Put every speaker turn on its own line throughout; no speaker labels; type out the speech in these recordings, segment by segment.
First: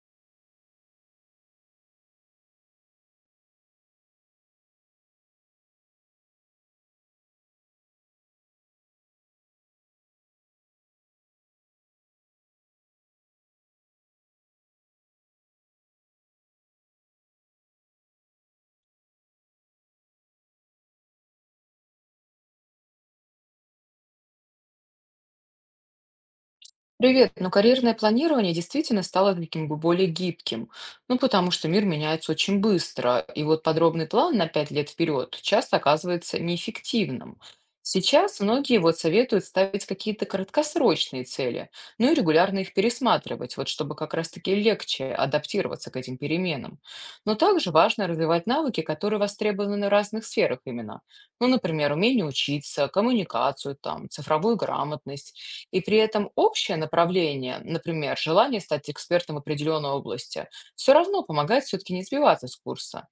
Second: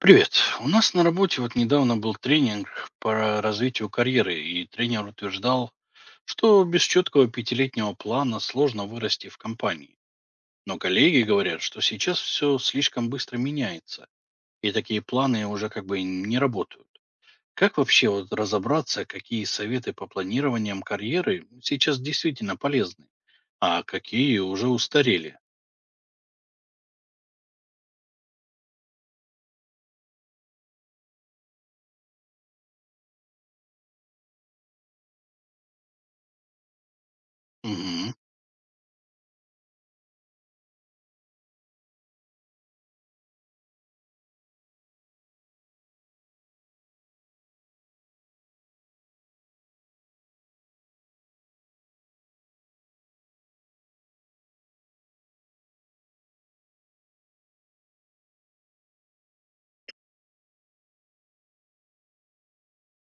Привет. У нас на работе вот недавно был тренинг по развитию карьеры, и тренер утверждал, что без четкого пятилетнего плана сложно вырасти в компании. Но коллеги говорят, что сейчас все слишком быстро меняется, и такие планы уже как бы не работают. Как вообще вот разобраться, какие советы по планированиям карьеры сейчас действительно полезны, а какие уже устарели?
Привет. Ну, карьерное планирование действительно стало таким бы более гибким. Ну, потому что мир меняется очень быстро. И вот подробный план на 5 лет вперед часто оказывается неэффективным.
Мгм.
Сейчас многие вот советуют ставить какие-то краткосрочные цели, ну и регулярно их пересматривать, вот чтобы как раз-таки легче адаптироваться к этим переменам. Но также важно развивать навыки, которые востребованы в разных сферах именно. Ну, например, умение учиться, коммуникацию, там, цифровую грамотность и при этом общее направление, например, желание стать экспертом определенной области, все равно помогает все-таки не сбиваться с курса.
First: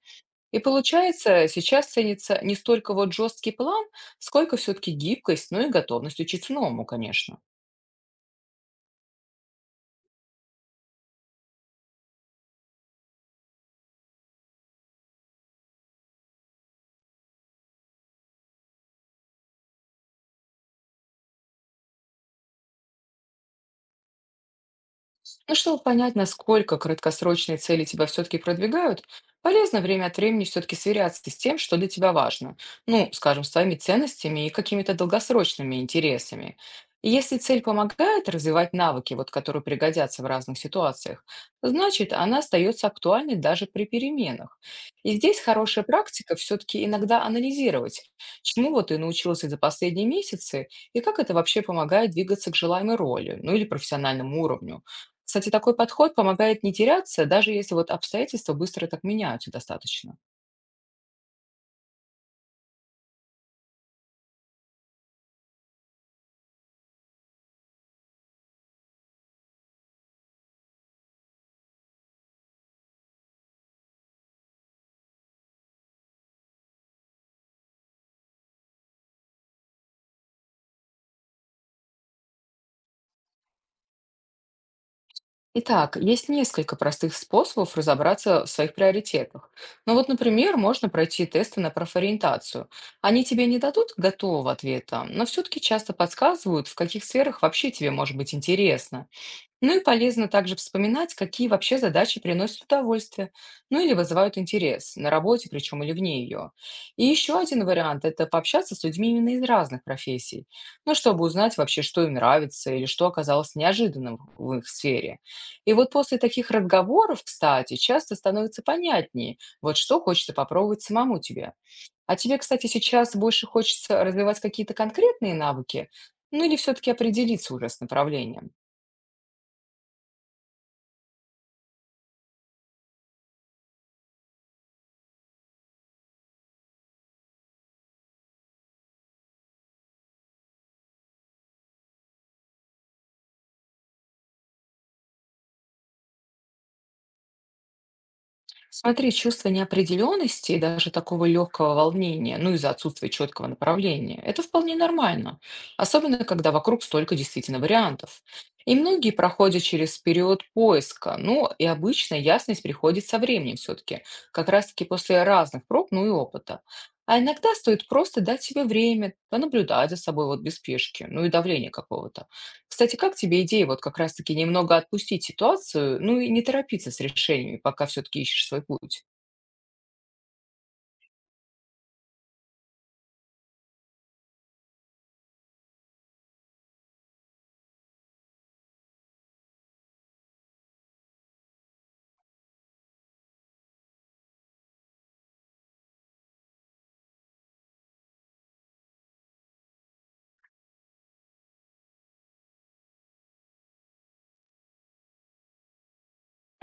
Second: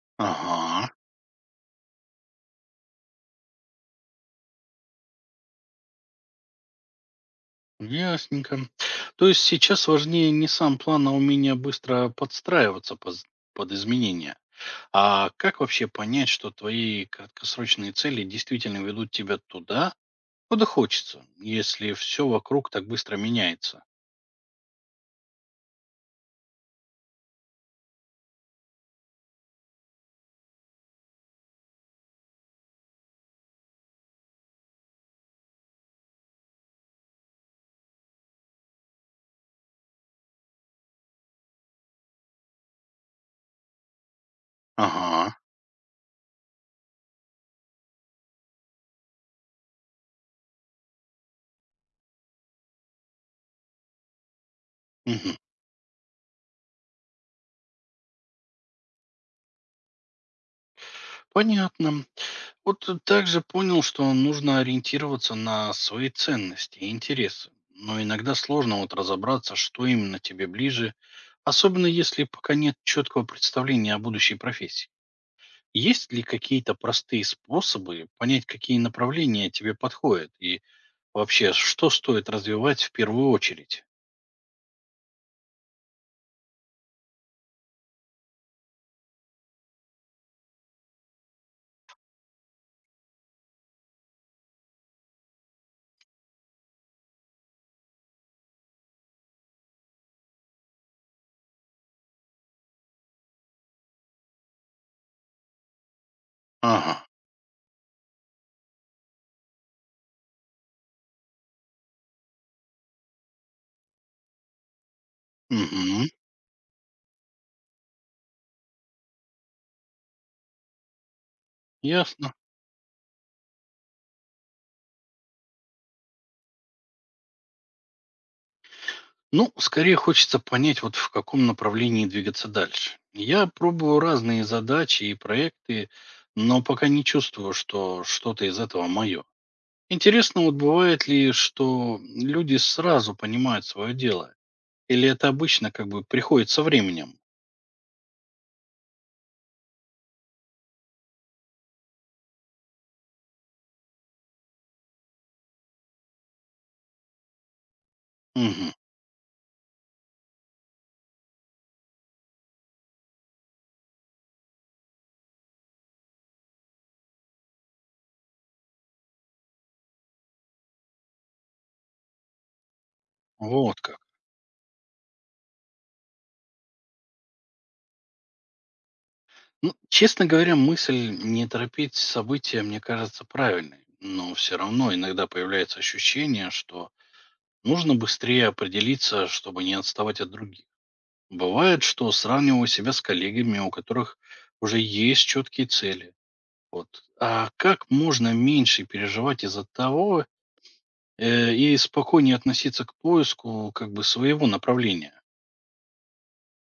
И
Ага.
получается, сейчас ценится не столько вот жесткий план, сколько все-таки гибкость, ну и готовность учиться новому, конечно.
Ясненько. То есть сейчас важнее не сам план, а умение быстро подстраиваться под изменения. А как вообще понять, что твои краткосрочные цели действительно ведут тебя туда, куда хочется, если все вокруг так быстро меняется?
Но чтобы понять, насколько краткосрочные цели тебя все-таки продвигают, полезно время от времени все-таки сверяться с тем, что для тебя важно. Ну, скажем, с твоими ценностями и какими-то долгосрочными интересами. И если цель помогает развивать навыки, вот, которые пригодятся в разных ситуациях, значит, она остается актуальной даже при переменах. И
Ага.
здесь хорошая практика все-таки иногда анализировать, чему вот ты научился за последние месяцы и как это вообще помогает двигаться к желаемой роли, ну или профессиональному уровню.
Мгм.
Кстати, такой подход помогает не теряться, даже если вот обстоятельства быстро так меняются достаточно.
Понятно. Вот также понял, что нужно ориентироваться на свои ценности и интересы. Но иногда сложно вот разобраться, что именно тебе ближе, особенно если пока нет четкого представления о будущей профессии. Есть ли какие-то простые способы понять, какие направления тебе подходят и вообще, что стоит развивать в первую очередь?
Итак, есть несколько простых способов разобраться в своих приоритетах. Ну вот, например, можно пройти тесты на профориентацию. Они тебе не дадут готового ответа, но все-таки часто подсказывают, в каких сферах вообще тебе может быть интересно. Ну и полезно также вспоминать, какие вообще задачи приносят удовольствие, ну или вызывают интерес, на работе причем или вне ее.
Ага.
И еще один вариант– это пообщаться с людьми именно из разных профессий, ну чтобы узнать вообще, что им нравится или что оказалось неожиданным в их сфере. И вот
Угу.
после таких разговоров, кстати, часто становится понятнее, вот что хочется попробовать самому тебе. А
Ясно.
тебе, кстати, сейчас больше хочется развивать какие-то конкретные навыки, ну или все-таки определиться уже с направлением?
Ну, скорее хочется понять, вот в каком направлении двигаться дальше. Я пробую разные задачи и проекты, но пока не чувствую, что что-то из этого мое. Интересно, вот бывает ли, что люди сразу понимают свое дело? Или это обычно как бы приходит со временем?
Смотри, чувство неопределенности и даже такого легкого волнения, ну из-за отсутствия четкого направления, это вполне нормально, особенно когда вокруг столько действительно вариантов.
Мгм.
И многие проходят через период поиска, ну и обычно ясность приходит со временем все-таки, как раз-таки после разных проб, ну и опыта. А иногда стоит просто дать себе время, понаблюдать за собой вот без спешки, ну и давления какого-то. Кстати, как тебе идея вот
Вот как.
как раз-таки немного отпустить ситуацию, ну и не торопиться с решениями, пока все-таки ищешь свой путь?
Ну, честно говоря, мысль не торопить события, мне кажется, правильной. Но все равно иногда появляется ощущение, что нужно быстрее определиться, чтобы не отставать от других. Бывает, что сравниваю себя с коллегами, у которых уже есть четкие цели. Вот. А как можно меньше переживать из-за того, и спокойнее относиться к поиску как бы своего направления?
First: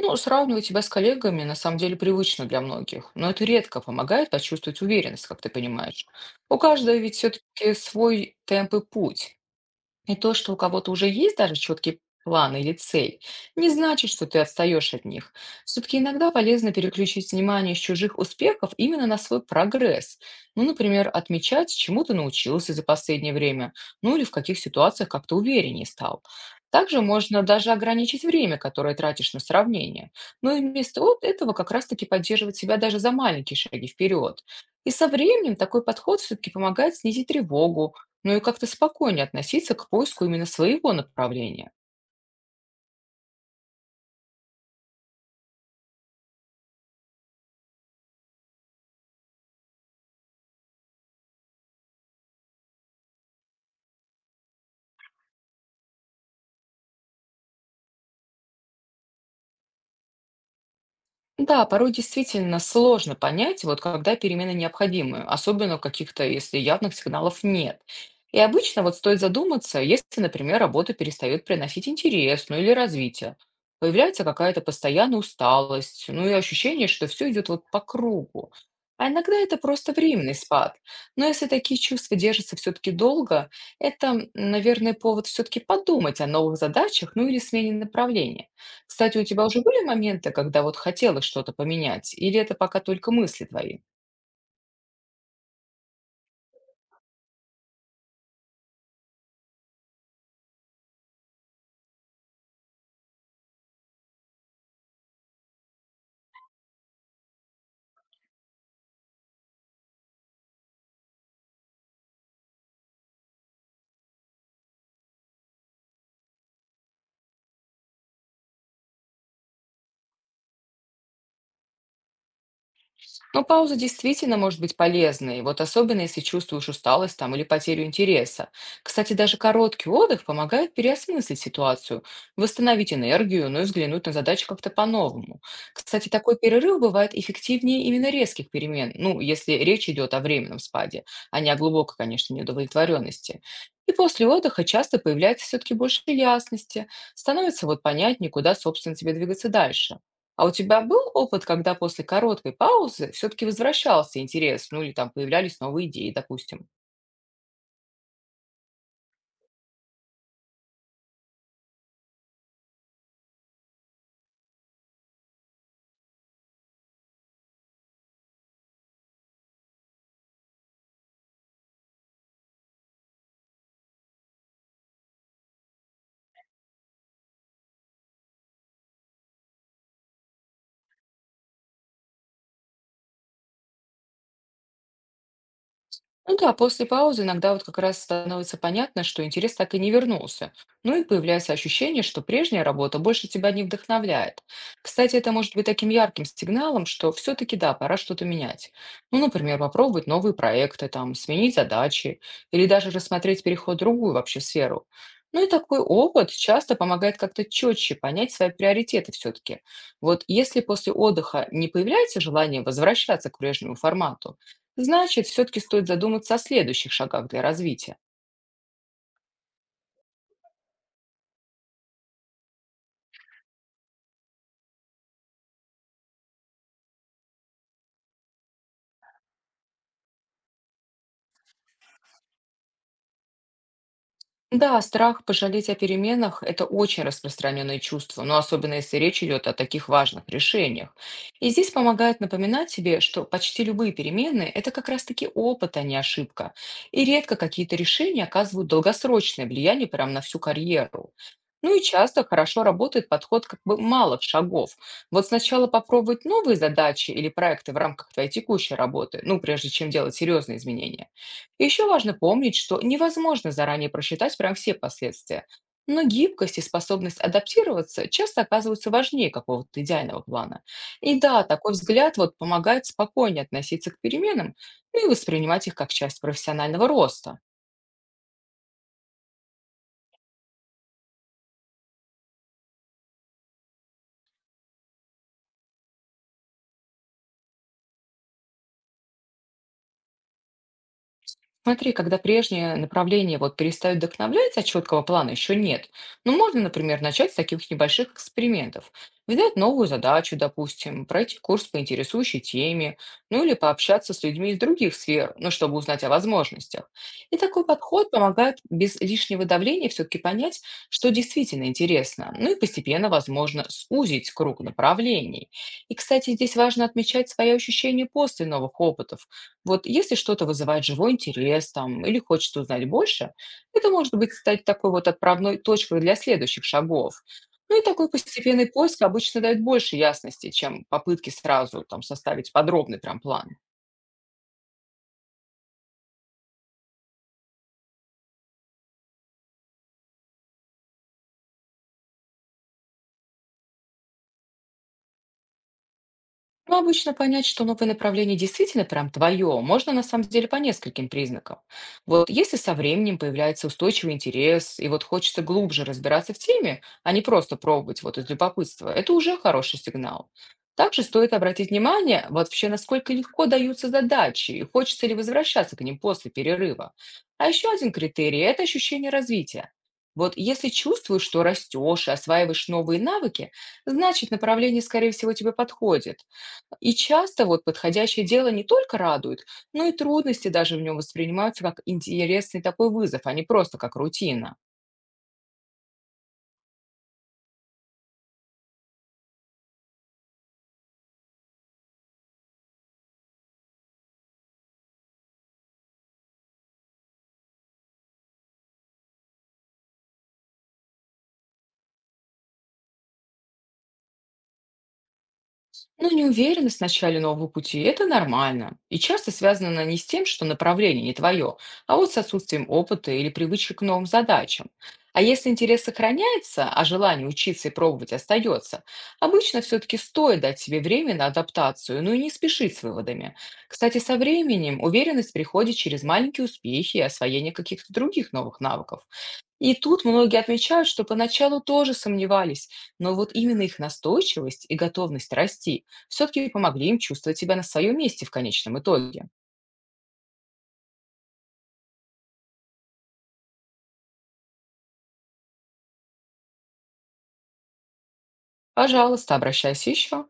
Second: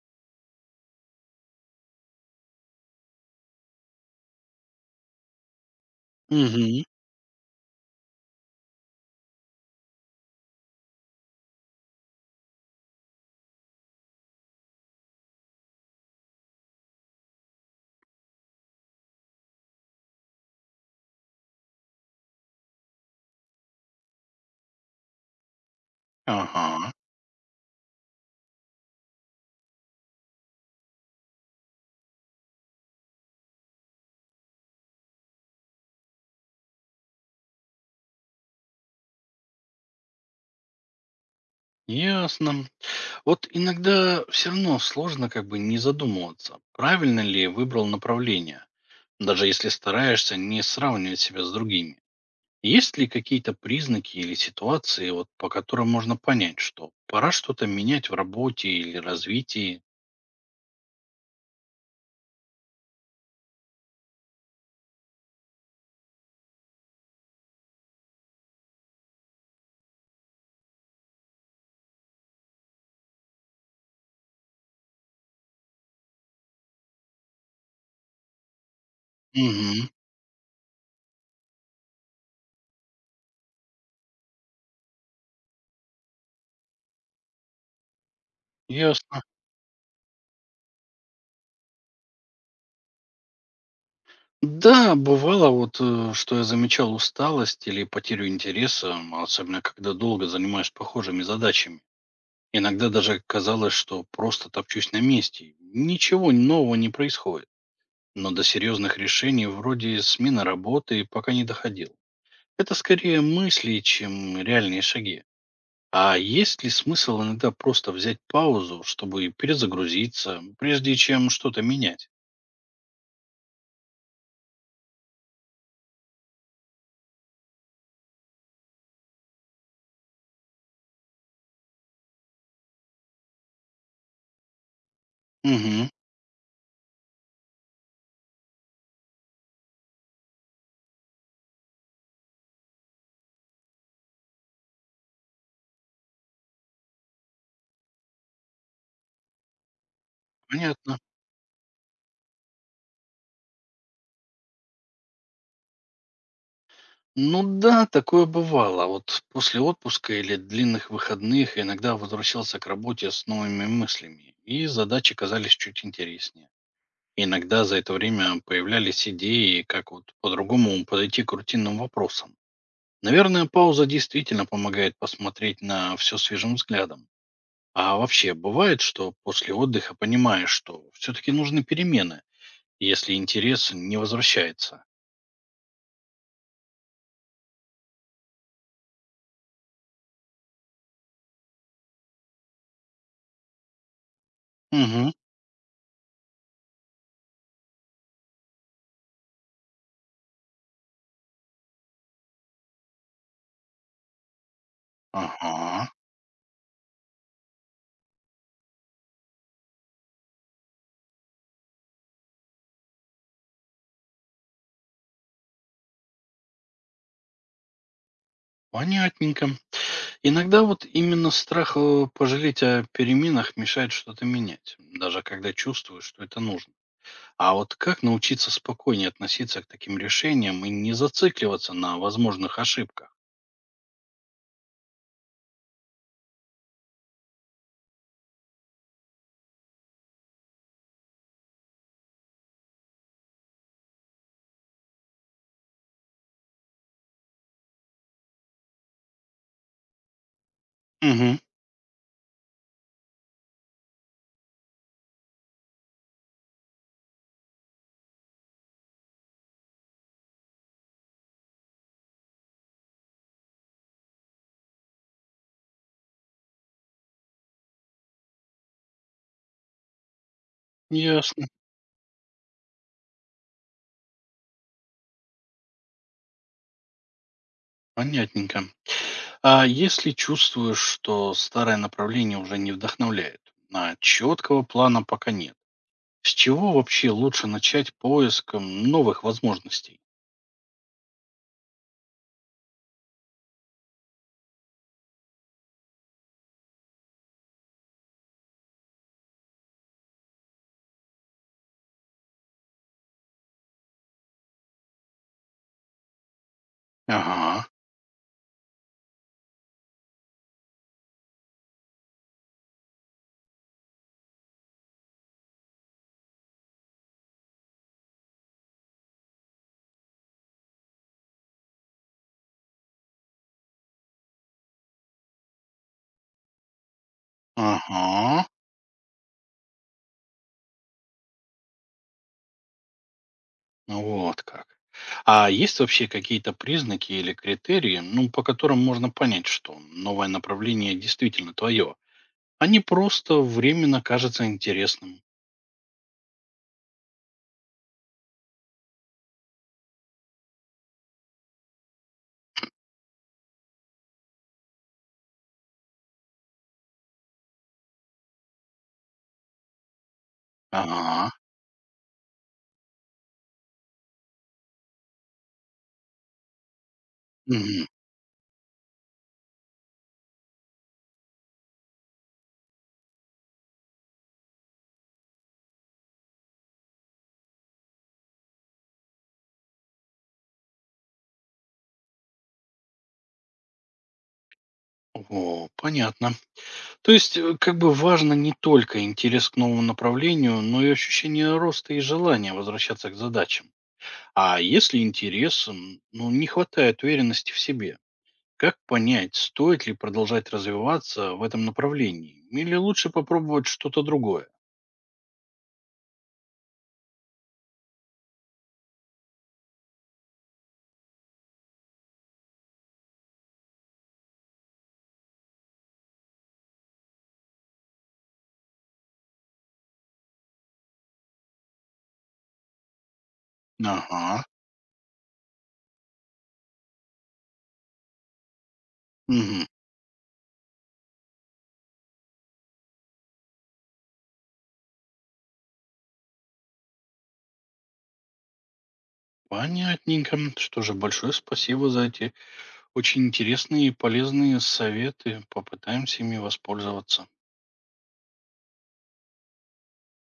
Ну, сравнивать тебя с коллегами на самом деле привычно для многих, но это редко помогает почувствовать уверенность, как ты понимаешь. У
Угу.
каждого ведь все-таки свой темп и путь. И то, что у кого-то уже есть даже четкий план или цель, не значит, что ты отстаешь от них. Все-таки иногда полезно переключить внимание с чужих успехов именно на свой прогресс. Ну, например, отмечать, чему ты научился за последнее время, ну или в каких ситуациях как-то увереннее стал.
Ага.
Также можно даже ограничить время, которое тратишь на сравнение. Но и вместо вот этого как раз-таки поддерживать себя даже за маленькие шаги вперед. И со временем такой подход все-таки помогает снизить тревогу, ну и как-то спокойнее относиться к поиску именно своего направления.
Ясно. Вот иногда все равно сложно как бы не задумываться, правильно ли выбрал направление, даже если стараешься не сравнивать себя с другими. Есть ли какие-то признаки или ситуации, вот, по которым можно понять, что пора что-то менять в работе или развитии?
Да, порой действительно сложно понять, вот когда перемены необходимы, особенно каких-то, если явных сигналов нет. И обычно вот стоит задуматься, если, например, работа перестает приносить интерес, ну или развитие. Появляется какая-то постоянная усталость, ну и ощущение, что все идет вот по кругу. А иногда это
Мгм.
просто временный спад. Но если такие чувства держатся все-таки долго, это, наверное, повод все-таки подумать о новых задачах, ну или смене направления. Кстати,
Ясно.
у тебя уже были моменты, когда вот хотелось что-то поменять, или это пока только мысли твои?
Да, бывало вот, что я замечал усталость или потерю интереса, особенно когда долго занимаюсь похожими задачами. Иногда даже казалось, что просто топчусь на месте. Ничего нового не происходит. Но до серьезных решений вроде смены работы пока не доходил. Это скорее мысли, чем реальные шаги. А есть ли смысл иногда просто взять паузу, чтобы перезагрузиться, прежде чем что-то менять?
Но пауза действительно может быть полезной, вот особенно если чувствуешь усталость там или потерю интереса. Кстати, даже короткий отдых помогает переосмыслить ситуацию, восстановить энергию, ну и взглянуть на задачу как-то по-новому.
Угу,
Кстати, такой перерыв бывает эффективнее именно резких перемен, ну, если речь идет о временном спаде, а не о глубокой, конечно, неудовлетворенности. И после отдыха часто появляется все-таки больше ясности, становится вот понятнее, куда, собственно, тебе двигаться дальше. А у тебя
понятно.
был опыт, когда после короткой паузы все-таки возвращался интерес, ну или там появлялись новые идеи, допустим?
Ну да, такое бывало. Вот после отпуска или длинных выходных иногда возвращался к работе с новыми мыслями, и задачи казались чуть интереснее. Иногда за это время появлялись идеи, как вот по-другому подойти к рутинным вопросам. Наверное, пауза действительно помогает посмотреть на все свежим взглядом. А вообще бывает, что после отдыха понимаешь, что все-таки нужны перемены, если интерес не возвращается.
Ну да, после паузы иногда вот как раз становится понятно, что интерес так и не вернулся. Ну и появляется ощущение, что прежняя работа больше тебя не вдохновляет.
Угу.
Кстати, это может быть таким ярким сигналом, что все-таки да, пора что-то менять. Ну, например, попробовать новые проекты, там, сменить задачи или даже рассмотреть переход в другую вообще сферу. Ну и такой
Ага.
опыт часто помогает как-то четче понять свои приоритеты все-таки. Вот если после отдыха не появляется желание возвращаться к прежнему формату, значит, все-таки стоит задуматься о следующих шагах для развития.
Понятненько. Иногда вот именно страх, пожалеть о переменах мешает что-то менять, даже когда чувствуешь, что это нужно. А вот как научиться спокойнее относиться к таким решениям и не зацикливаться на возможных ошибках?
Да, страх пожалеть о переменах– это очень распространенное чувство, но особенно если речь идет о таких важных решениях. И здесь помогает напоминать себе, что почти любые перемены– это как раз-таки опыт, а не ошибка. И редко какие-то решения оказывают долгосрочное влияние прямо на всю карьеру.
Угу.
Ну и часто хорошо работает подход как бы малых шагов. Вот сначала попробовать новые задачи или проекты в рамках твоей текущей работы, ну, прежде чем делать серьезные изменения. Еще важно помнить, что невозможно заранее просчитать прям все последствия, но гибкость и способность адаптироваться часто оказываются важнее какого-то идеального плана. И да,
Ясно.
такой взгляд вот помогает спокойнее относиться к переменам ну и воспринимать их как часть профессионального роста.
Понятненько. А если чувствуешь, что старое направление уже не вдохновляет, а четкого плана пока нет, с чего вообще лучше начать поиск новых возможностей?
Смотри, когда прежние направления вот перестают вдохновлять, а четкого плана еще нет, ну, можно, например, начать с таких небольших экспериментов. Взять новую задачу, допустим, пройти курс по интересующей теме, ну или пообщаться с людьми из других сфер, ну, чтобы узнать о возможностях. И
Ага,
такой подход помогает без лишнего давления все-таки понять, что действительно интересно, ну и постепенно, возможно, сузить круг направлений. И, кстати, здесь важно отмечать свои ощущения после новых опытов вот если что-то вызывает живой интерес там или хочется узнать больше, это может быть стать такой вот отправной точкой для следующих шагов. Ну и такой
ага,
постепенный поиск обычно дает больше ясности, чем попытки сразу там составить подробный прям план.
вот как. А есть вообще какие-то признаки или критерии, ну, по которым можно понять, что новое направление действительно твое, а не просто временно кажется интересным?
Ну, обычно понять, что новое направление действительно прям твое, можно на самом деле по нескольким признакам. Вот если со временем появляется устойчивый интерес, и вот хочется глубже разбираться в теме, а не просто пробовать вот из любопытства, это уже хороший сигнал. Также
Ага,
стоит обратить внимание, вообще, насколько легко даются задачи, и хочется ли возвращаться к ним после перерыва. А еще
мгм.
один критерий– это ощущение развития. Вот если чувствуешь, что растешь и осваиваешь новые навыки, значит, направление, скорее всего, тебе подходит. И часто вот подходящее дело не только радует, но и трудности даже в нем воспринимаются как интересный такой вызов, а не просто как рутина.
О, понятно. То есть, как бы важно не только интерес к новому направлению, но и ощущение роста и желание возвращаться к задачам. А если интерес, ну, не хватает уверенности в себе, как понять, стоит ли продолжать развиваться в этом направлении? Или лучше попробовать что-то другое?
Ну, неуверенность в начале нового пути– это нормально. И часто связано она не с тем, что направление не твое, а вот с отсутствием опыта или привычек к новым задачам. А если интерес сохраняется, а желание учиться и пробовать остается, обычно все-таки стоит дать себе время на адаптацию, ну и не спешить с выводами. Кстати, со
Ага.
временем уверенность приходит через маленькие успехи и освоение каких-то других новых навыков.
Мгм.
И тут многие отмечают, что поначалу тоже сомневались, но вот именно их настойчивость и готовность расти все-таки помогли им чувствовать себя на своем месте в конечном итоге.
Понятненько. Что же, большое спасибо за эти очень интересные и полезные советы. Попытаемся ими воспользоваться.
Пожалуйста, обращайся еще.